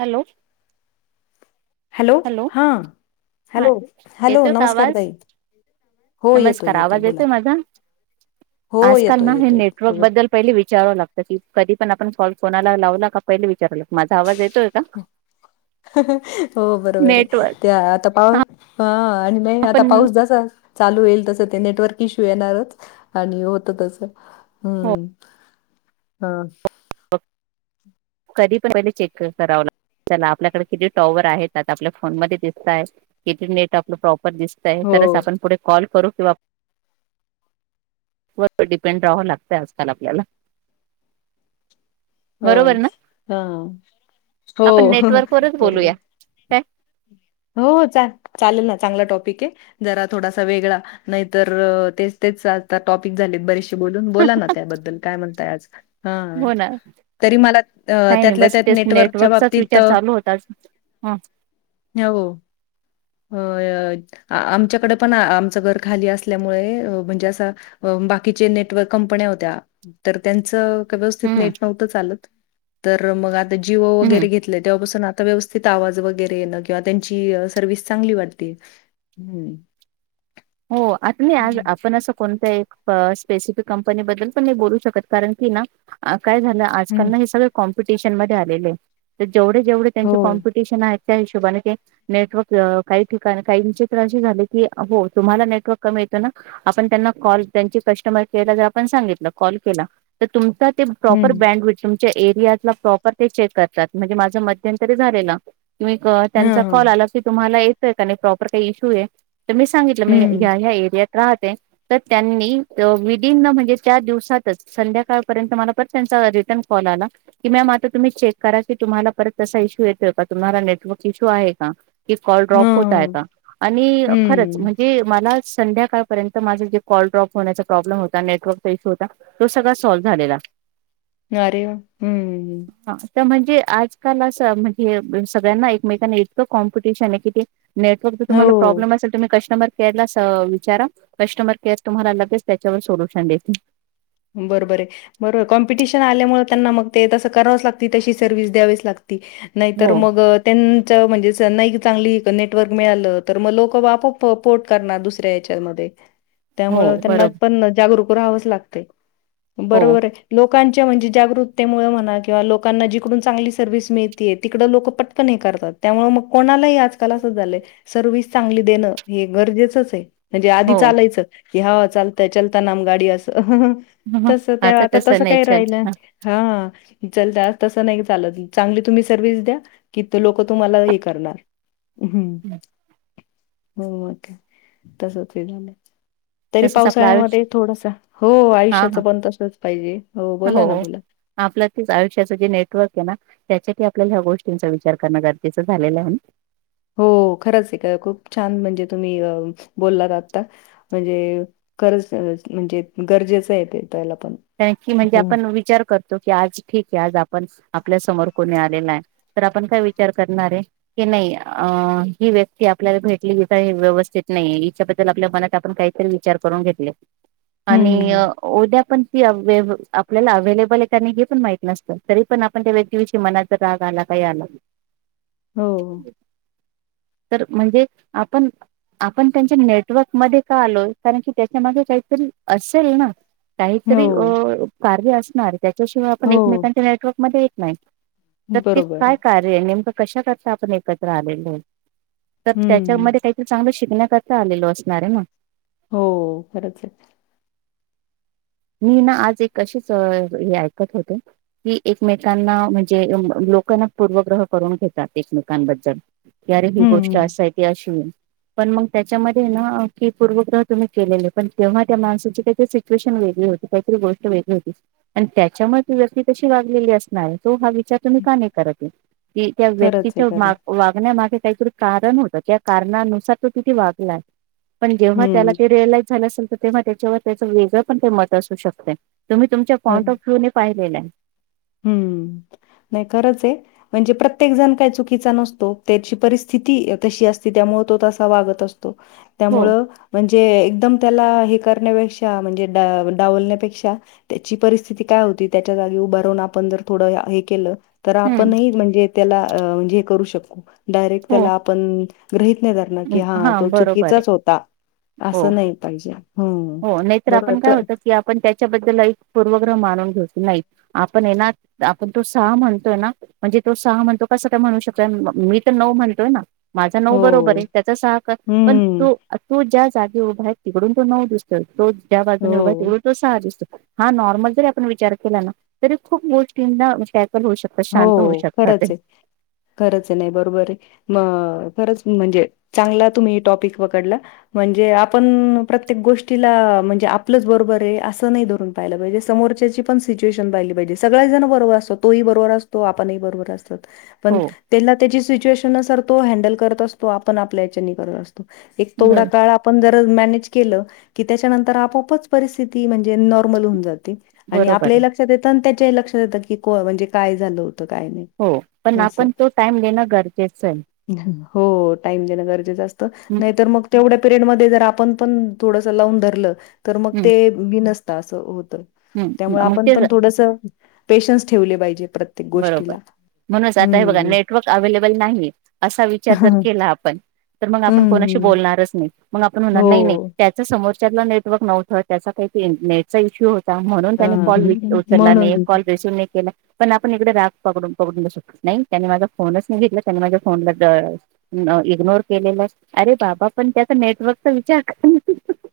Hello. Hello हा हा hello hello येतोय का नमस्कार आवाज ताई. हो येतोय नमस्कार येतोय आवाज बोला येतो माझा हो आजकाल येतोय ना हे येतोय नेटवर्क बरोबर बद्दल पहिली विचारव लागतं की कधी पण आपण कॉल कोनाला लावला का पहिले विचारव लागत माझा आवाज येतोय का? हो बरोबर आहे नेटवर्क ते आता पाहू. हा आणिनाही आता आपण पाऊस जसा चालू होईल तस ते नेटवर्क इश्यू येणारच आणि होत तस. हो हम्म, हा. बग, कधी पण पयले चेक कर सरावला. सगना, आपल्याकडे किती टॉवर आहेत आपल्या फोन मध्ये दिसतायत? किती नेट आपलं प्रॉपर दिस तई हो तरच आपण पुढे कॉल करू किंवा वर डिपेंड राहावं लागतय आजकाल आपल्याला. होय, बरोबर ना हं, हो आपण ह्हह्ह नेटवर्कवरच बोलूया बरोबर. काय होहो चाल. चालल ना चांगला टॉपिकाय, जरा थोडासा वेगळा, नाहीतर तेच तेच ता टॉपिक झालेत बरेचसे बोलून, बोला ना त्याबद्दल काय म्हणताय आज. हं, हो ना तरी मला अ काही त्यातल्या त्यात नेटवर्कच्या बाबतीत्त. जास्त, हं हओ, होय, होय. आमच्याकडे पण, आमचं घर खाली असल्यामुळे म्हणजे असं बाकीचे नेटवर्क कंपन्या होत्या तर त्यांचं का व्यवस्तित हम्म, नेट नव्हतं चालत तर मग आता जीओ हम्म. वगरे घेतलंय तेव्हापासून आत त व्यवस्थित आवाज वगरे येला. वा त्यांची सर्विस चांगली वाटती, हं. हो आता नाही आलं आपण असं कोणतं एक प स्पेसिफिक कंपनीबद्दल पण नाही बोलू शकत कारण की ना, काय झालं आजकाल हं, ना हे सगळं कॉम्पिटिशन मधे आलेले आहेत, त जेवढे जेवढे त्यांचे हो. कॉम्पिटिशन आहेत ‌ त्या हिशोबाने ते, नेटवर्क काही ठिकाणी काहींचे त असे झाले की हो तुम्हाला नेटवर्क कमी येतं ना? आपण त्यांना कॉल, त्यांची कस्टमर केलं त आपण सांगितलं कॉल केला तर तुमचा ते प्रॉपर हं. ब्रँड विल, तुमच्या एरियातला प्रॉपर ते चेक करतात म्हणजे माझं मध्यंतरी झालेलं. तो एक, हां, त्यांचा कॉल हां. आला की तुम्हाला येतंय का नाही प्रॉपर काही इश्यू आय? सांगितलं मी हं. ह्या ह्या एरियात राहते तर त्यांनी विदिन्न म्हणजे त्या दिवसातच संध्याकाळपर्यंत मला परत त्यांचा रिटर्न कॉल आला कि मॅम आता तुम्ही चेक करा की तुम्हाला परत तसा इश्यू येतोय का तुम्हाला नेटवर्क इश्यू आहे का? कि कॉल हां, ड्रॉप होताय हां. का? आणि खरंच हं. म्हणजे मला संध्याकाळपर्यंत माझा जे कॉल ड्रॉप होण्याचा प्रॉब्लेम होता, नेटवर्कचा इश्यू होता तो सगळा सॉल्व्ह झालेला. अरे, हम्म. हा त म्हणजे आजकाल असं म्हणजे सगळ्यांना एकमेकांना इतकं कॉम्पिटिशन आहे कि ते नेटर्कचं तुम्हाला हो. प्रॉब्लम असेल तर तुम्ही कश त मग त्यायलाच अ विचारा, कष्टमर केअर तुम्हाला लगेच त्याच्यावर सोल्युशन देतील. बरोबरय बरो-कॉम्पिटिशन आल्यामुळे त्यांना मग ते तसं करावीच लागती तशी सर्व्हिस द्यावीच लागती नाहीतर हो मग त्यांचं म्हणजे च नैका चांगली? नेटवर्क मिळालं तर मग लोकं आपॉप पोर्ट करणार दुसऱ्या याच्यामध्ये. हो त्यामुळं त्यांना बरोबर पण जागरूक राहावंच लागतंय, हो बरोबराय. लोकांच्या म्हणजे जागृकतेमुळे म्हणा किंवा लोकांना जिकडून चांगली सर्व्हिस मिळतीय तिकडं लोकं पट् पण हे करतात, त्यामुळे मग कोणालाही आजकाल असंच झालंय. सर्विस चांगली देणं हे गरजेचंचय. म्हणजे आधी हो चालायचं की हं चालतंय चलता नाम गाडी असं. आह्हह तस त्या आता तसं काही राहिलं. हा चलत, तसं नाही चालत, चांगली तुम्ही सर्व्हिस द्या कि तो लोक तुम्हाला हे करणार. उ हुं हो मग तसच काय झाल. तरी तसच आपलं पावसाळ्यामध्ये आयुष्य थोडासा, हो हा आयुष्याचं हा पण तसच पाहिजे. हो बोला ना, बोला. आपलं तेच आयुष्याचं जे नेटवर्क हाय ना. त्याच्या की आपल्याला ह्या गोष्टींचा विचार करणं गरजेचं झालेलं आहे. हो खरंच ये का खूप छान म्हणजे तुम्ही अ बोललात आता. म्हणजे खरच म म्हणजे गरजेचं हाय ते त्याला पण कारन की म्हणजे हं, आपण विचार करतो की, आज ठीक आहे. आज आपण आपल्या समोर कोणी आलेल नाही. तर आपण काय विचार करणार ये की नाही अ ही व्यक्ती आपल्याला भेटली हि काय व्यवस्थित नाही, हिच्याबद्दल आपल्या मनात आपण काही तर विचार करून घेतले. [inaudible] आणि उद्या पण ती अव्हेव आपल्याला अव्हेलेबल आहे का नाही हे पण माहित नसतं. तरी पण आपण त्या व्यक्तीविषयी मनात राग आला काही आला [inaudible] तर म्हणजे आपण आपण त्यांच्या नेटवर्क मध्ये का आलोय? कारण की त्याच्या मागे काहीतरी असेल ना? तरी हो, अ कार्य असणार त्याच्याशिवाय आपण हो. एकमेकांच्या नेटवर्कमध्ये येत नाही. तर ते बरोबर. काय कार्य हाय, नेमकं कशा करता आपण एकत्र आलेलो हाय, तर हं. त्याच्यामध्ये काही चांगलं शिकण्याकरता आलेलो असणार आहे ना. हो खरंच ये. मी ना, आज एक अशीच हे ऐकत होते. की एकमेकांना म्हणजे लोक ना पूर्वग्रह करून घेतात एकमेकांबद्दल. की आरे ही गोष्ट हं, आस हाय ती अशी ये. पण मग त्याच्यामध्ये ना की, पूर्वग्रह तुम्ही केलेले पण तेव्हा त्या माणसाचे काही सिच्युएशन होईल. हे होती काहीतरी गोष्ट वेगळी होती आणि त्याच्यामुळे ती व्यक्ती तशी वागलेली असणार तो हा वि चार तुम्ही का नाही करत ये. त्या खरंच आहे, व्यक्तीच्या खरंच. वाग वागण्यामागे काहीतरी कारण होत, त्या कारणानुसार तो तिथे वागला, पण जेव्हा त्याला हं, ते रिअलाइज झालं असेल तर तेव्हा तेच्यावर त्याचं वेगळं पण ते मत असू शकतय. तुम्ही तुमच्या पॉईंट ऑफ व्ह्यू ने पाहिलेलं हाय. हुं. नाही खरंच ये. म्हणजे प्रत्येक जण काय चुकीचा नसतो. त्याची परिस्थिती तशी असते, त्यामुळे तो तसा वागत अस तो, हो. त्यामूळ म्हणजे एकदम त्याला हे करण्यापेक्षा म्हणजे डा डावलण्यापेक्षा त्याची परिस्थिती काय होती त्याच्या जागी उभारून आप पण जर थोड हे केलं तर, हम्म. आपणही म्हणजे त्याला म्हणजे हे करू शकू. डायरेक्ट हो. त्याला आपण ग्रहित नाही धरणार की, हा तो बरोबर आहे. चुकीचाच होता. हो. आसं नाही पाहिजे हुं. म हो नाहीतर बरोबर आपण काय हाय प होतं की आपण त्याच्याबद्दल एक पूर्वग्रह मानून घेत नाही. आपण ये ना, आपण तो सहा म्हणतोय ना? म्हणजे तो सहा म्हणतो कसं का म्हणू शकतोय, मी तर नऊ म्हणतोय ना? माझा नऊ बरोबर हो. ये, त्याचा सहा का? पण हं. तू.. तू ज्या जागी उभा आहे, तिकडून तो नऊ दिसतो तो ज्या बाजूने उभा आहे हो. तिकडून तो सहा दिसतो. हा नॉर्मल जरी आपण विचार केला ना तरी खूप गोष्टीं ना काहीतर होऊ शकतं हो खरच आहे खरंच नाही बरोबर आहे म खरंच म्हणजे चांगला तुम्ही टॉपिक पकडला म्हणजे आपण प्रत्येक गोष्टीला म्हणजे आपलंच बरोबर आहे असं नाही धरून राहिलं पाहिजे समोरच्याची पण सिच्युएशन पाहिली पाहिजे सगळ्या जण बरोबर असतो तोही बरोबर असतो तो आपण बरोबर असतात पण हो त्याला त्याची सिच्युएशन नुसार तो हँडल करत असतो आपण आपल्या याच्याने करत असतो एक ब तेवढ्या काळात आपण जर मॅनेज केलं की त्याच्यानंतर आपोआपच परिस्थिती म्हणजे नॉर्मल होऊन जाते आणि बरोबर आपल्याही आहे लक्षात येतं आणि त्याच्याही लक्षात येतं की को म्हणजे काय झालं होतं काय नाही हो पण आपण तो टाइम देणं गरजेचं आहे अहं हो टाइम देणं गरजेचं असतं हम्म नाही तर मग तेवढ्या पिरियडमध्ये जर आपण पण थोडसं लावून धरलं तर मग हम्म ते बीनसतं असं होतय त्यामुळे हम्म मग आपण ते पण थोडसं पेशन्स ठेवले पाहिजेत प्रत्येक बरोबर गोष्टीला म्हणूनच आता हे बघा हं. नेटवर्क अवेलेबल नाहीये असा विचार जर हं, केला आपण तर मग आपण कोणाशी हं. बोलणारच नाही मग आपण म्हणारही नाही हो. त्याचं समोरच्यातला नेटवर्क नव्हतं त्याचा काही नेटचा इश्यू होता म्हणून त्यानी हां. कॉल एक उचलला नाही म्हणून एक कॉल रिसीव्ह नाही केला पण आपण इकडे राग पकडून पकडुन बसु नाही त्यांने माझा फोनच नाही घेतला त्यांनी माझ्या फोन न इग्नोर केलेलास अरे दादा पण त्याचा नेटवर्कचा विचार कर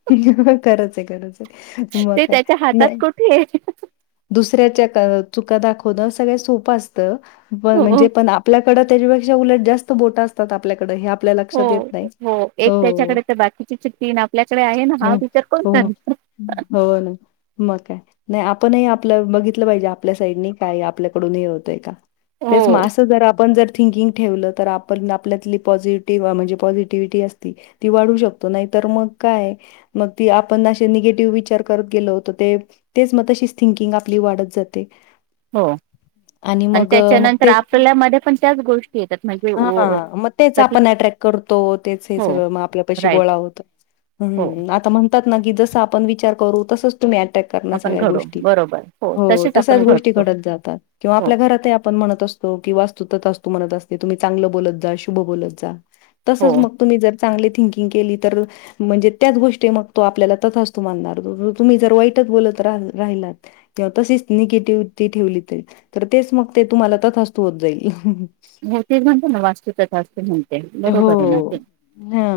हं हं हं खरचं आहे खरचं आहे मग ते काय त्याच्या हातात नाही कुठे आहे दुसऱ्याच्या क चुका दाखवण सगळ्यात सोपं असतं पण हो म्हणजे पण आप आपल्याकडं त्याच्यापेक्षा उलट जास्त बोट असतात आपल्याकडे हे आपल्या हो लक्षात येत नाही हो एक हो त्याच्याकडे तर बाकीची जी तीन आपल्याकडे आहे ना हा विचार कोण करणार ह हो ना मग काय नाही आपणही आपलं बघितलं पाहिजे आपल्या साईडनी काय आपल्याकडूनही हे होतय का हो तेच ना असं जर आपण जर थिंकिंग ठेवलं तर आप पण आपल्यातली पॉझिटिव्ह म्हणजे पॉझिटिव्हटी असती ती वाढवू शकतो नाही तर मग काय मग ती आपण असे निगेटिव्ह विचार करत गेलो तर ते तेच मग तशीच थिंकिंग आपली वाढत जाते हो आणि मग अ, मग त्याच्यानंतर आपल्यामध्ये पण त्याच गोष्टी येतात म्हणजे ओ हा मग तेच कधी आपण अट्रॅक्ट करतो तेच हे हो सगळं मग आपल्यापशी राईट गोळा होतं हो हम् आता म्हणतात ना की जसं आपण विचार करू तसचं तुम्ही अट्रॅक्ट करनार आपण सगळ्या घडो गोष्टी बरोबर हो तसेच तश्याच आपण गोष्टी घडतो घडत जातात किंवा हो आपल्या घरातही आपण म्हणत असतो कि वास्तु तथास्तु म्हणत असते की तुम्ही चांगलं बोलत जा शुभ बोलत जा हो तसंच मग तुम्ही जर चांगली थिंकिंग केली तर म्हणजे त्याच गोष्टी मग तो आपल्याला तथास्तु म्हनणार मग जर तुम्ही जर वाईटच बोलत राहन राहिलात तर तशीच निगेटिव्ही ठेवली तर तेच मग ते तुम्हाला तथास्तु होत जाईल हं हं हो ते म्हणतो ना वास्तु तथास्तु म्हणून हो हा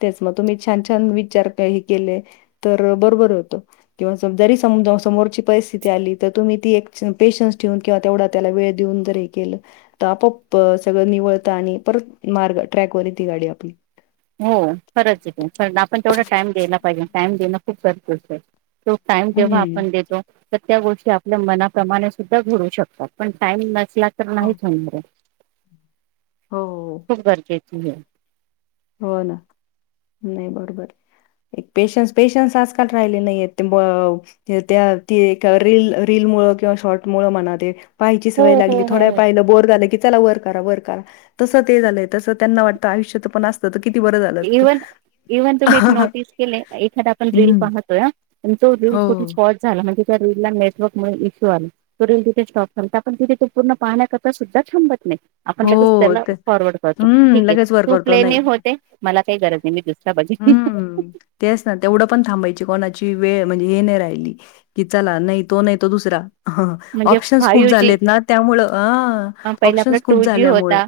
तेच मग तुम्ही छान छान विचार काही केले तर बरोबर होतय किंवा सम जरी समजा समोरची परिस्थिती आली तर तुम्ही ती एक पेशन्स ठेवून किंवा तेवढा त्याला वेळ देऊन जर हे केलं तर आपोआप सगळं निवळतं आणि परत मार्ग ट्रॅकवर येती गाडी आपली हो खरच आहे ते आपण तेवढा टाइम घ्यायला पाहिजे टाइम देणं खूप गरजेचे तो टाइम जेव्हा हं. आपण देतो तर त्या गोष्टी आपल्या मनाप्रमाणे सुद्धा घडू शकतात. पण टाइम नसला तर हो, नाहीच होणार आहे हो, खूप गरजेची आहे. हो ना, नाही बरोबर आहे. पेशन्स पेशन्स आजकाल राहिले नाहीय ते म हे त्या ती एक रील रील मुळ किंवा शॉर्ट मुळ म्हणा ते पाहायची हो सवय हो लागली हो थोड्या हो पाय बोर झाल की चला वर करा वर करा, तसं त्यांना वाटत आयुष्यात पण असत. तर किती बरं झालं असत. इव्हन इव्हन तुम्ही एक नोटीस केलय एखादा आपण रील पाहतोय हां, तो रील हो कुठे स्पॉट झालं म्हणजे त्या रील ला नेटवर्क मधे इश्यू आले. तो रिल तिथे स्टॉप करता पण तिथे तो पूर्ण पाहण्याकरिता सुद्धा थांबत नाही आपण लगेच हो त्याला ते फॉरवर्ड करतो हम्म ठीके लगेच वर तु करतो प्लेन ए नाही होते मला काही गरज नाही मी दुसरा बघीन हम्म तेच ना तेवढं पण थांबायची कोणाची वेळ म्हणजे हे नाही राहिली. कि चला नाही तो नाही तर दुसरा हा म्हणजे ऑप्शन्स खूप फायू जी झालेत ना त्यामुळ अह पहिला आपला ऑप्शन्स खूप टू जी झाल्यामुळं होता,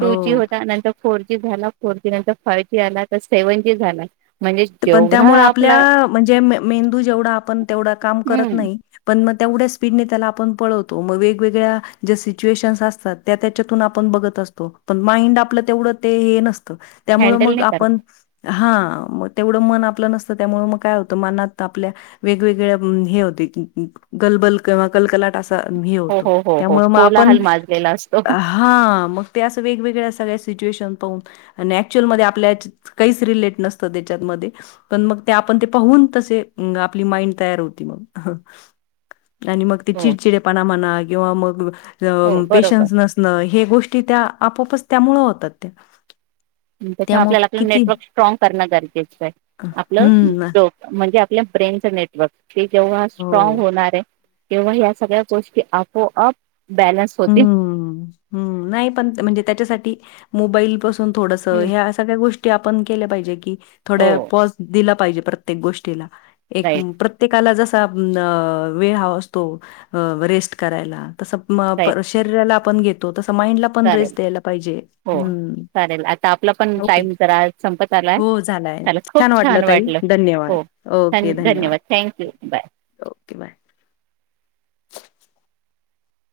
टू जी हो होता. आणि नंतर फोर जी झाला फोर जी नंतर फाय जी आला तर सेव्हन जी झाला म्हणजे पण जेवढा त्यामुळे आपला आपल्या म्हणजे में मेंदू जेवढा आपण तेवढं काम करत हम्म नाही पण मग तेवढ्या स्पीडने त्याला आपण पळवतो मग वेगवेगळ्या ज्या सिच्युएशन्स असतात त्या त्याच्यातून आपण बघत असतो पण माइंड आपलं तेवढं ते हे नसतं. त्यामुळं हँडल मग नाही करत आपण हा म तेवढं मन आपलं नसतं त्यामुळे मग काय होतं मनात आपल्या वेगवेगळ्या अह हे होते गलबल किंवा कलकलाट अस त हे हो होत हो हो हो त्यामुळं मग आपण कोलाहल माजलेला असतो आ हा मग ते असं वेगवेगळ्या सगळ्या सिच्युएशन पाहून आणि ऍक्चुअल मध्ये आपल्या काहीच रिलेट नसतं ते त्यांच्यामध्ये पण मग ते आपण पाहून तसे आपली माईंड तयार होते मग, हा. आणि मग ते हो चिडचिडेपणा म्हणा किंवा मग हो अह बरोबर पेशन्स नसणं हे गोष्टी त्या आपोपच त्यामुळ होतात त्या त्याचामुळे त्यामुळं आपल्याला आपलं किती नेटवर्क स्ट्राॅंग करणं गरजेचं आहे आपलं हं, जो म्हणजे आपल्या ब्रेनचं नेटवर्क ते जेव्हा स्ट्रॉंग हो. होणार आहे तेव्हा ह्या सगळ्या गोष्टी आपोआप बॅलन्स होतील. हम्म, हम्म नाही पण म्हणजे त्याच्यासाठी मोबाईल पासून थोडस हे असं सगळ्या गोष्टी आपण केल्या पाहिजे की थोड हो पॉज दिला पाहिजे प्रत्येक गोष्टीला एक राईट प्रत्ये प्रत्येकाला जसा अह वेळ हवा असतो रेस्ट करायला तसा म राईट पर शरीराला आपण घेतो तस माइंडला पण चालेल रेस्ट द्यायला पाहिजे हो हम्म चालेल आता आपला पण हाव की टाइम जरा संपत आलाय हो झालाय. चला छान खूप वाटलं ताई धन्यवाद. हो ओके धन्यवाद. Thank you bye okay bye.